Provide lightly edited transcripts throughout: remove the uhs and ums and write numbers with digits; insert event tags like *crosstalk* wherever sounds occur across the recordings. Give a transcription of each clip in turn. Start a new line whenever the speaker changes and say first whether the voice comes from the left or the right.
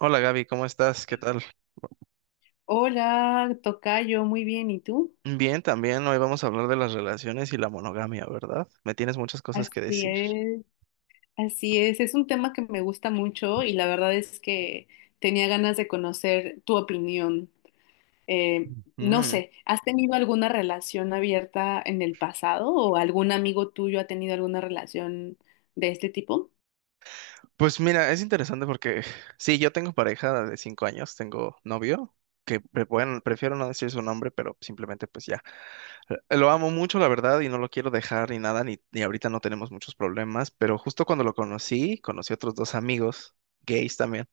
right: Hola Gaby, ¿cómo estás? ¿Qué tal?
left: Hola, tocayo, muy bien, ¿y tú?
right: Bien, también hoy vamos a hablar de las relaciones y la monogamia, ¿verdad? Me tienes muchas cosas que
left: Así
right: decir.
left: es, así es un tema que me gusta mucho y la verdad es que tenía ganas de conocer tu opinión. Eh, no
right: Mm.
left: sé, ¿has tenido alguna relación abierta en el pasado o algún amigo tuyo ha tenido alguna relación de este tipo?
right: Pues mira, es interesante porque *laughs* sí, yo tengo pareja de 5 años, tengo novio, que bueno, prefiero no decir su nombre, pero simplemente pues ya. Lo amo mucho, la verdad, y no lo quiero dejar ni nada, ni ahorita no tenemos muchos problemas, pero justo cuando lo conocí, conocí otros dos amigos, gays también,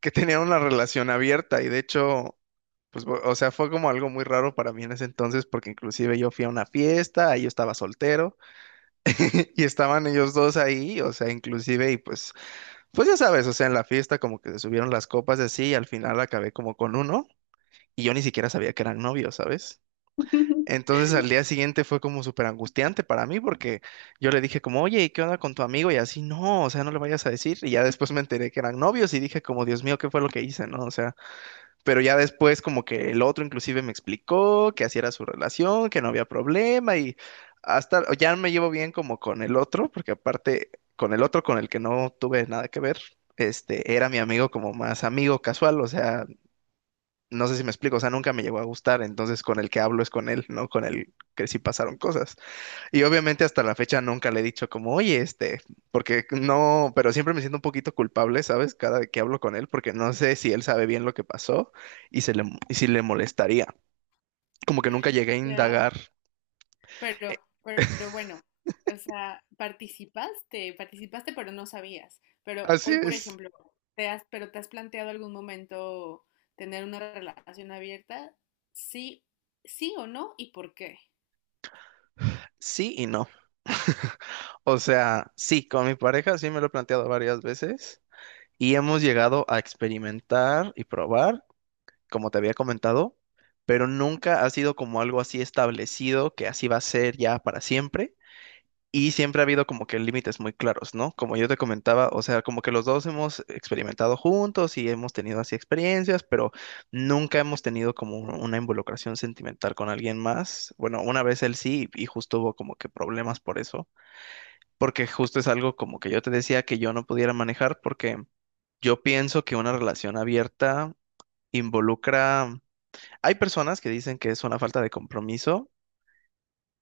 right: que tenían una relación abierta y de hecho... Pues, o sea, fue como algo muy raro para mí en ese entonces, porque inclusive yo fui a una fiesta, ahí yo estaba soltero, *laughs* y estaban ellos dos ahí, o sea, inclusive, y pues ya sabes, o sea, en la fiesta como que se subieron las copas y así, y al final acabé como con uno, y yo ni siquiera sabía que eran novios, ¿sabes?
left: *laughs*
right: Entonces al día siguiente fue como súper angustiante para mí, porque yo le dije como, oye, ¿y qué onda con tu amigo? Y así, no, o sea, no le vayas a decir, y ya después me enteré que eran novios, y dije como, Dios mío, ¿qué fue lo que hice, no? O sea, pero ya después como que el otro inclusive me explicó que así era su relación, que no había problema y hasta ya me llevo bien como con el otro, porque aparte con el otro con el que no tuve nada que ver, este era mi amigo como más amigo casual, o sea, no sé si me explico, o sea, nunca me llegó a gustar, entonces con el que hablo es con él, no con el que sí pasaron cosas. Y obviamente hasta la fecha nunca le he dicho como, oye, este, porque no, pero siempre me siento un poquito culpable, ¿sabes? Cada que hablo con él, porque no sé si él sabe bien lo que pasó y y si le molestaría. Como que nunca llegué a
left: Ya.
right: indagar. Eh,
left: Pero bueno, o sea, participaste, pero no sabías. Pero
right: Así
left: hoy, por
right: es.
left: ejemplo, te has, pero te has planteado algún momento tener una relación abierta, sí, sí o no, y por qué.
right: Sí y no. *laughs* O sea, sí, con mi pareja sí me lo he planteado varias veces y hemos llegado a experimentar y probar, como te había comentado, pero nunca ha sido como algo así establecido que así va a ser ya para siempre. Y siempre ha habido como que límites muy claros, ¿no? Como yo te comentaba, o sea, como que los dos hemos experimentado juntos y hemos tenido así experiencias, pero nunca hemos tenido como una involucración sentimental con alguien más. Bueno, una vez él sí, y justo hubo como que problemas por eso, porque justo es algo como que yo te decía que yo no pudiera manejar, porque yo pienso que una relación abierta involucra... Hay personas que dicen que es una falta de compromiso,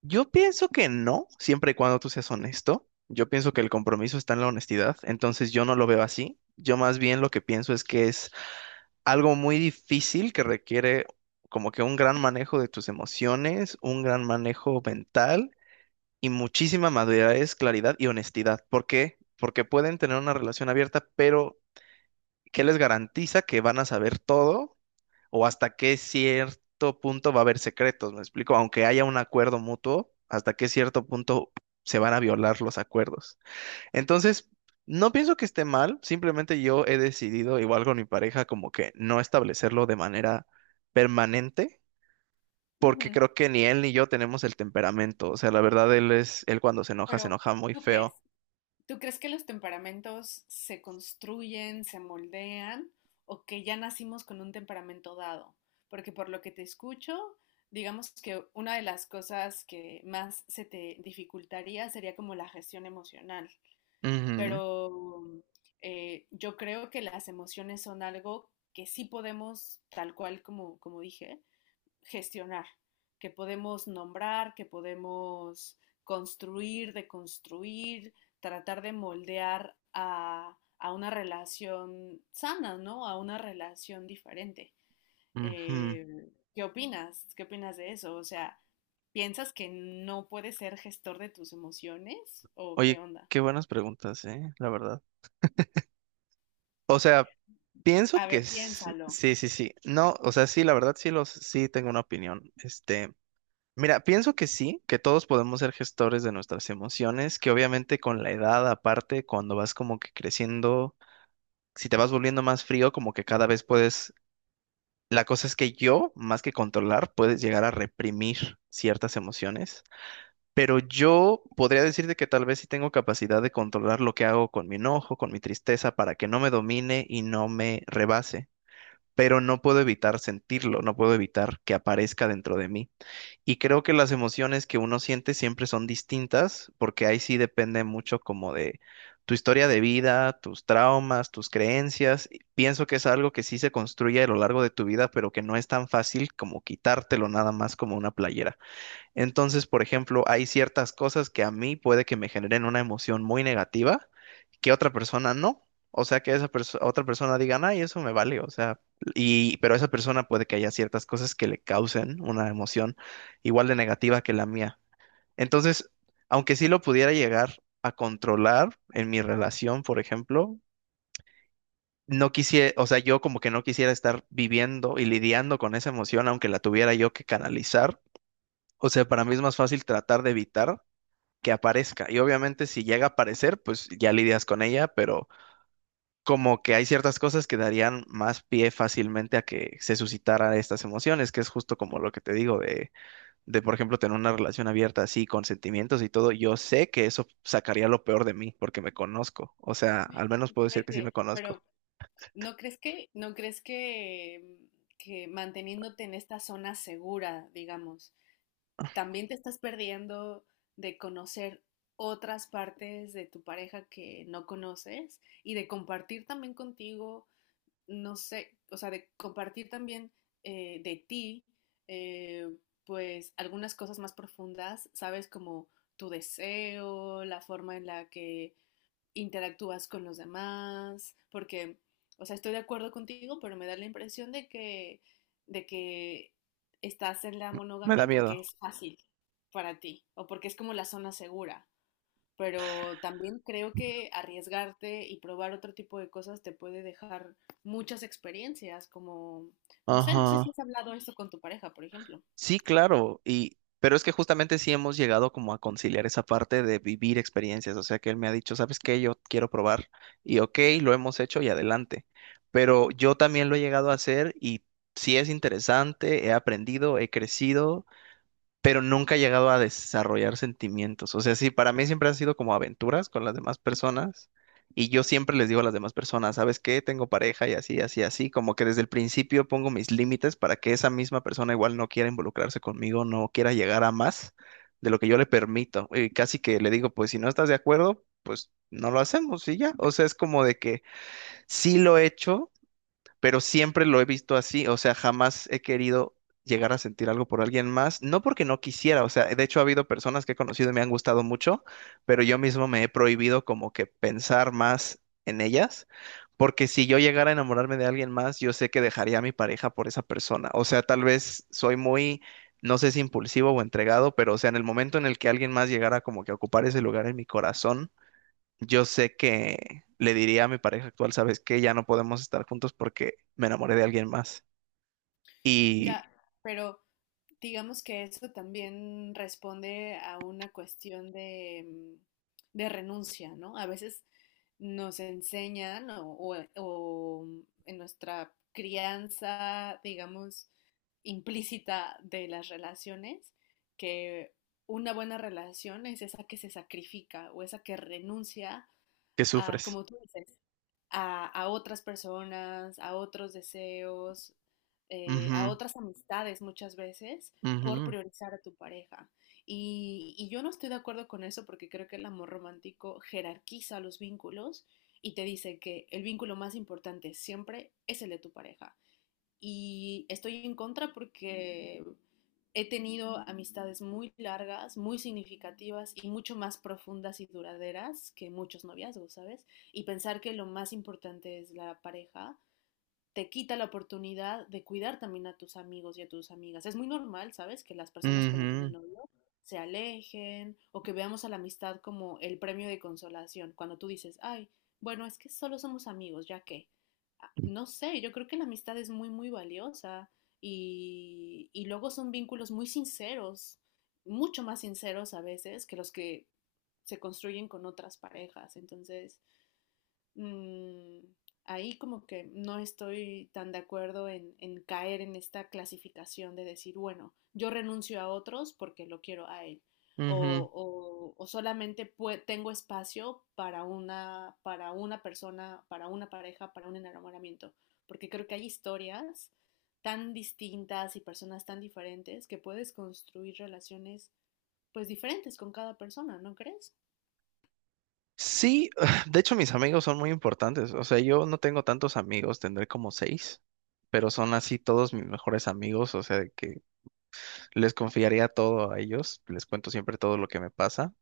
right: yo pienso que no, siempre y cuando tú seas honesto. Yo pienso que el compromiso está en la honestidad, entonces yo no lo veo así. Yo más bien lo que pienso es que es algo muy difícil que requiere como que un gran manejo de tus emociones, un gran manejo mental y muchísima madurez, claridad y honestidad. ¿Por qué? Porque pueden tener una relación abierta, pero ¿qué les garantiza que van a saber todo? O hasta qué cierto punto va a haber secretos, ¿me explico? Aunque haya un acuerdo mutuo, hasta qué cierto punto se van a violar los acuerdos. Entonces, no pienso que esté mal, simplemente yo he decidido, igual con mi pareja, como que no establecerlo de manera permanente. Porque
left: Ujú.
right: creo que ni él ni yo tenemos el temperamento. O sea, la verdad, él es, él cuando se
left: Pero
right: enoja muy
left: ¿tú
right: feo.
left: crees? ¿Tú crees que los temperamentos se construyen, se moldean, o que ya nacimos con un temperamento dado? Porque por lo que te escucho, digamos que una de las cosas que más se te dificultaría sería como la gestión emocional.
right: Ujú,
left: Pero yo creo que las emociones son algo que sí podemos, tal cual como, como dije, gestionar, que podemos nombrar, que podemos construir, deconstruir, tratar de moldear a una relación sana, ¿no? A una relación diferente.
right: ujú.
left: Eh, ¿Qué opinas? ¿Qué opinas de eso? O sea, ¿piensas que no puedes ser gestor de tus emociones? ¿O qué
right: Oye,
left: onda?
right: qué buenas preguntas, ¿eh? La verdad. O sea, pienso
left: A
right: que
left: ver, piénsalo.
right: sí, sí, sí. No, o sea, sí, la verdad sí tengo una opinión. Este, mira, pienso que sí, que todos podemos ser gestores de nuestras emociones, que obviamente con la edad, aparte, cuando vas como que creciendo, si te vas volviendo más frío, como que cada vez puedes, la cosa es que yo, más que controlar, puedes llegar a reprimir ciertas emociones. Pero yo podría decirte que tal vez sí tengo capacidad de controlar lo que hago con mi enojo, con mi tristeza, para que no me domine y no me rebase, pero no puedo evitar sentirlo, no puedo evitar que aparezca dentro de mí. Y creo que las emociones que uno siente siempre son distintas, porque ahí sí depende mucho como de tu historia de vida, tus traumas, tus creencias. Y pienso que es algo que sí se construye a lo largo de tu vida, pero que no es tan fácil como quitártelo nada más como una playera. Entonces, por ejemplo, hay ciertas cosas que a mí puede que me generen una emoción muy negativa que otra persona no. O sea, que esa otra persona diga, ay, eso me vale, o sea, y pero esa persona puede que haya ciertas cosas que le causen una emoción igual de negativa que la mía. Entonces, aunque sí lo pudiera llegar a controlar en mi relación, por ejemplo, no quisiera, o sea, yo como que no quisiera estar viviendo y lidiando con esa emoción, aunque la tuviera yo que canalizar. O sea, para mí es más fácil tratar de evitar que aparezca. Y obviamente si llega a aparecer, pues ya lidias con ella, pero como que hay ciertas cosas que darían más pie fácilmente a que se suscitaran estas emociones, que es justo como lo que te digo de, por ejemplo, tener una relación abierta así, con sentimientos y todo. Yo sé que eso sacaría lo peor de mí, porque me conozco. O sea, al menos
left: Qué
right: puedo decir que sí me
left: fuerte. Pero
right: conozco.
left: ¿no crees que, no crees que manteniéndote en esta zona segura, digamos, también te estás perdiendo de conocer otras partes de tu pareja que no conoces y de compartir también contigo, no sé, o sea, de compartir también de ti, eh, pues algunas cosas más profundas, sabes, como tu deseo, la forma en la que interactúas con los demás, porque, o sea, estoy de acuerdo contigo, pero me da la impresión de que estás en la
right: Me da
left: monogamia
right: miedo.
left: porque es fácil para ti o porque es como la zona segura. Pero también creo que arriesgarte y probar otro tipo de cosas te puede dejar muchas experiencias, como, no sé, no sé si
right: Ajá.
left: has hablado esto con tu pareja, por ejemplo.
right: Sí, claro, y pero es que justamente sí hemos llegado como a conciliar esa parte de vivir experiencias, o sea que él me ha dicho, ¿sabes qué? Yo quiero probar y ok, lo hemos hecho y adelante, pero yo también lo he llegado a hacer y sí es interesante, he aprendido, he crecido, pero nunca he llegado a desarrollar sentimientos. O sea, sí, para mí siempre han sido como aventuras con las demás personas y yo siempre les digo a las demás personas, ¿sabes qué? Tengo pareja y así, así, así, como que desde el principio pongo mis límites para que esa misma persona igual no quiera involucrarse conmigo, no quiera llegar a más de lo que yo le permito. Y casi que le digo, pues si no estás de acuerdo, pues no lo hacemos y ya. O sea, es como de que sí lo he hecho, pero siempre lo he visto así, o sea, jamás he querido llegar a sentir algo por alguien más, no porque no quisiera, o sea, de hecho ha habido personas que he conocido y me han gustado mucho, pero yo mismo me he prohibido como que pensar más en ellas, porque si yo llegara a enamorarme de alguien más, yo sé que dejaría a mi pareja por esa persona, o sea, tal vez soy muy, no sé si impulsivo o entregado, pero o sea, en el momento en el que alguien más llegara como que a ocupar ese lugar en mi corazón, yo sé que le diría a mi pareja actual, sabes que ya no podemos estar juntos porque me enamoré de alguien más y
left: Ya, pero digamos que eso también responde a una cuestión de, mm, de renuncia, ¿no? A veces nos enseñan o mm, en nuestra crianza, digamos, implícita de las relaciones, que una buena relación es esa que se sacrifica o esa que renuncia
right: que
left: a,
right: sufres.
left: como tú dices, a otras personas, a otros deseos, a
right: Ujú,
left: otras amistades muchas veces por
right: ujú,
left: priorizar a tu pareja. Y yo no estoy de acuerdo con eso porque creo que el amor romántico jerarquiza los vínculos y te dice que el vínculo más importante siempre es el de tu pareja y estoy en contra porque he tenido amistades muy largas, muy significativas y mucho más profundas y duraderas que muchos noviazgos, ¿sabes? Y pensar que lo más importante es la pareja te quita la oportunidad de cuidar también a tus amigos y a tus amigas. Es muy normal, ¿sabes? Que las personas cuando tienen
right: ujú,
left: novio se alejen o que veamos a la amistad como el premio de consolación. Cuando tú dices, ay, bueno, es que solo somos amigos, ya que, ah, no sé, yo creo que la amistad es muy, muy valiosa y luego son vínculos muy sinceros, mucho más sinceros a veces que los que se construyen con otras parejas. Entonces mm, ahí como que no estoy tan de acuerdo en caer en esta clasificación de decir, bueno, yo renuncio a otros porque lo quiero a él.
right: ujú.
left: O solamente pue- tengo espacio para una persona, para una pareja, para un enamoramiento. Porque creo que hay historias tan distintas y personas tan diferentes que puedes construir relaciones pues diferentes con cada persona, ¿no crees?
right: Sí, *laughs* *sighs* de hecho mis amigos son muy importantes. O sea, yo no tengo tantos amigos, tendré como seis, pero son así todos mis mejores amigos. O sea, de que les confiaría todo a ellos, les cuento siempre todo lo que me pasa.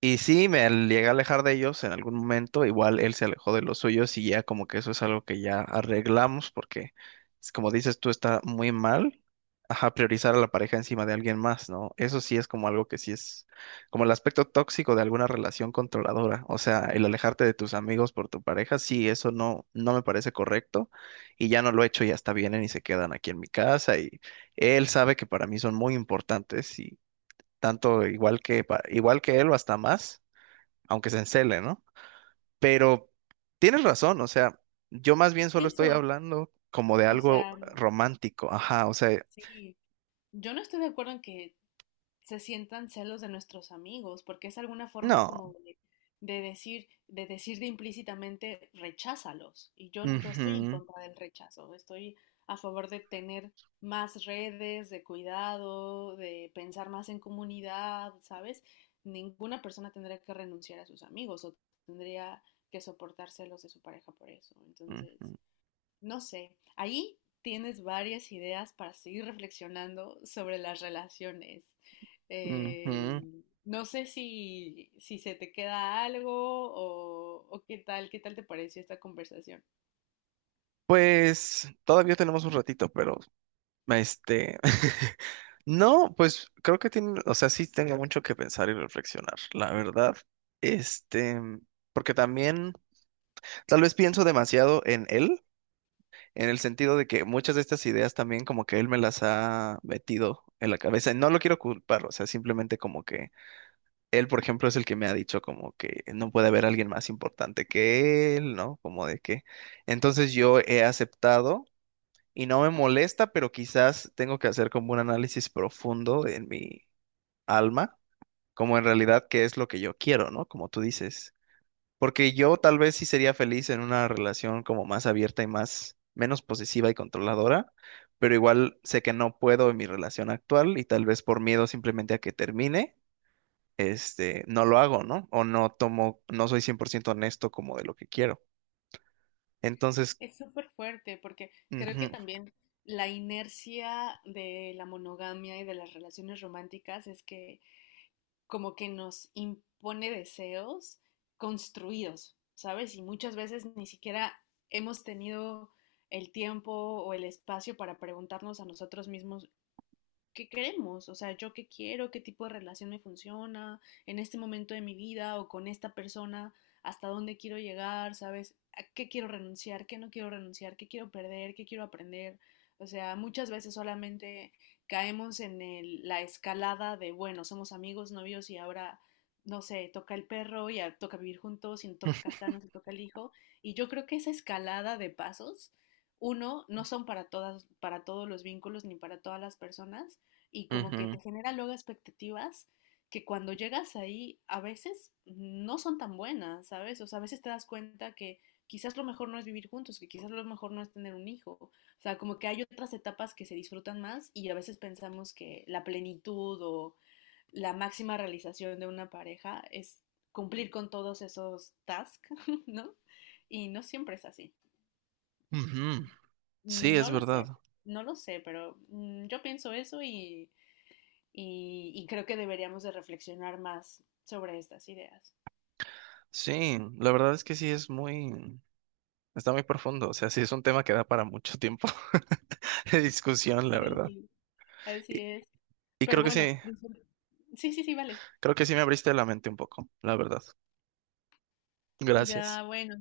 right: Y sí, me llegué a alejar de ellos en algún momento, igual él se alejó de los suyos y ya como que eso es algo que ya arreglamos porque, es como dices tú, está muy mal, ajá, priorizar a la pareja encima de alguien más, ¿no? Eso sí es como algo que sí es como el aspecto tóxico de alguna relación controladora, o sea, el alejarte de tus amigos por tu pareja, sí, eso no, no me parece correcto y ya no lo he hecho, ya hasta vienen y se quedan aquí en mi casa y él sabe que para mí son muy importantes y tanto igual que, igual que él o hasta más aunque se encele, ¿no? Pero tienes razón, o sea, yo más bien
left: Y
right: solo estoy
left: eso,
right: hablando como de
left: o
right: algo
left: sea,
right: romántico, ajá, o sea,
left: sí. Yo no estoy de acuerdo en que se sientan celos de nuestros amigos, porque es alguna forma como
right: no.
left: de decir, de decir de implícitamente, recházalos. Y yo estoy en
right: Ujú,
left: contra del rechazo, estoy a favor de tener más redes, de cuidado, de pensar más en comunidad, ¿sabes? Ninguna persona tendría que renunciar a sus amigos o tendría que soportar celos de su pareja por eso. Entonces, no sé, ahí tienes varias ideas para seguir reflexionando sobre las relaciones.
right: ujú,
left: Eh,
right: ujú.
left: no sé si, si se te queda algo o qué tal te pareció esta conversación.
right: Pues todavía tenemos un ratito, pero este, *laughs* no, pues creo que tiene, o sea, sí tengo mucho que pensar y reflexionar, la verdad. Este, porque también tal vez pienso demasiado en él, en el sentido de que muchas de estas ideas también como que él me las ha metido en la cabeza. Y no lo quiero culpar, o sea, simplemente como que él, por ejemplo, es el que me ha dicho como que no puede haber alguien más importante que él, ¿no? Como de que. Entonces yo he aceptado y no me molesta, pero quizás tengo que hacer como un análisis profundo en mi alma, como en realidad qué es lo que yo quiero, ¿no? Como tú dices. Porque yo tal vez sí sería feliz en una relación como más abierta y más menos posesiva y controladora, pero igual sé que no puedo en mi relación actual y tal vez por miedo simplemente a que termine, este, no lo hago, ¿no? O no tomo, no soy 100% honesto como de lo que quiero. Entonces,
left: Es súper fuerte porque creo que
right: ujú,
left: también la inercia de la monogamia y de las relaciones románticas es que como que nos impone deseos construidos, ¿sabes? Y muchas veces ni siquiera hemos tenido el tiempo o el espacio para preguntarnos a nosotros mismos qué queremos, o sea, yo qué quiero, qué tipo de relación me funciona en este momento de mi vida o con esta persona, hasta dónde quiero llegar, ¿sabes? ¿A qué quiero renunciar, qué no quiero renunciar, qué quiero perder, qué quiero aprender? O sea, muchas veces solamente caemos en el, la escalada de, bueno, somos amigos, novios y ahora, no sé, toca el perro y a- toca vivir juntos y toca
right: *laughs*
left: casarnos y toca el hijo. Y yo creo que esa escalada de pasos, uno, no son para todas, para todos los vínculos ni para todas las personas y como que
right: ujú,
left: te genera luego expectativas que cuando llegas ahí a veces no son tan buenas, ¿sabes? O sea, a veces te das cuenta que quizás lo mejor no es vivir juntos, que quizás lo mejor no es tener un hijo. O sea, como que hay otras etapas que se disfrutan más y a veces pensamos que la plenitud o la máxima realización de una pareja es cumplir con todos esos tasks, *laughs* ¿no? Y no siempre es así.
right: ujú. Sí,
left: No
right: es
left: lo
right: verdad.
left: sé, no lo sé, pero mm, yo pienso eso y y creo que deberíamos de reflexionar más sobre estas ideas.
right: Sí, la verdad es que sí es muy, está muy profundo, o sea, sí es un tema que da para mucho tiempo *laughs* de discusión, la verdad.
left: Sí, así
right: Y,
left: es.
right: y
left: Pero
right: creo que
left: bueno,
right: sí.
left: disfr- sí, sí, sí, vale.
right: Creo que sí me abriste la mente un poco, la verdad. Gracias.
left: Ya, bueno,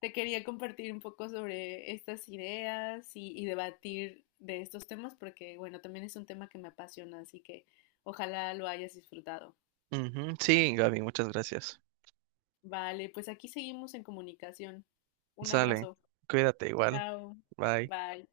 left: te quería compartir un poco sobre estas ideas y debatir de estos temas porque, bueno, también es un tema que me apasiona, así que ojalá lo hayas disfrutado.
right: Ujú, sí, Gaby, muchas gracias.
left: Vale, pues aquí seguimos en comunicación. Un
right: Sale,
left: abrazo.
right: cuídate igual.
left: Chao.
right: Bye.
left: Bye.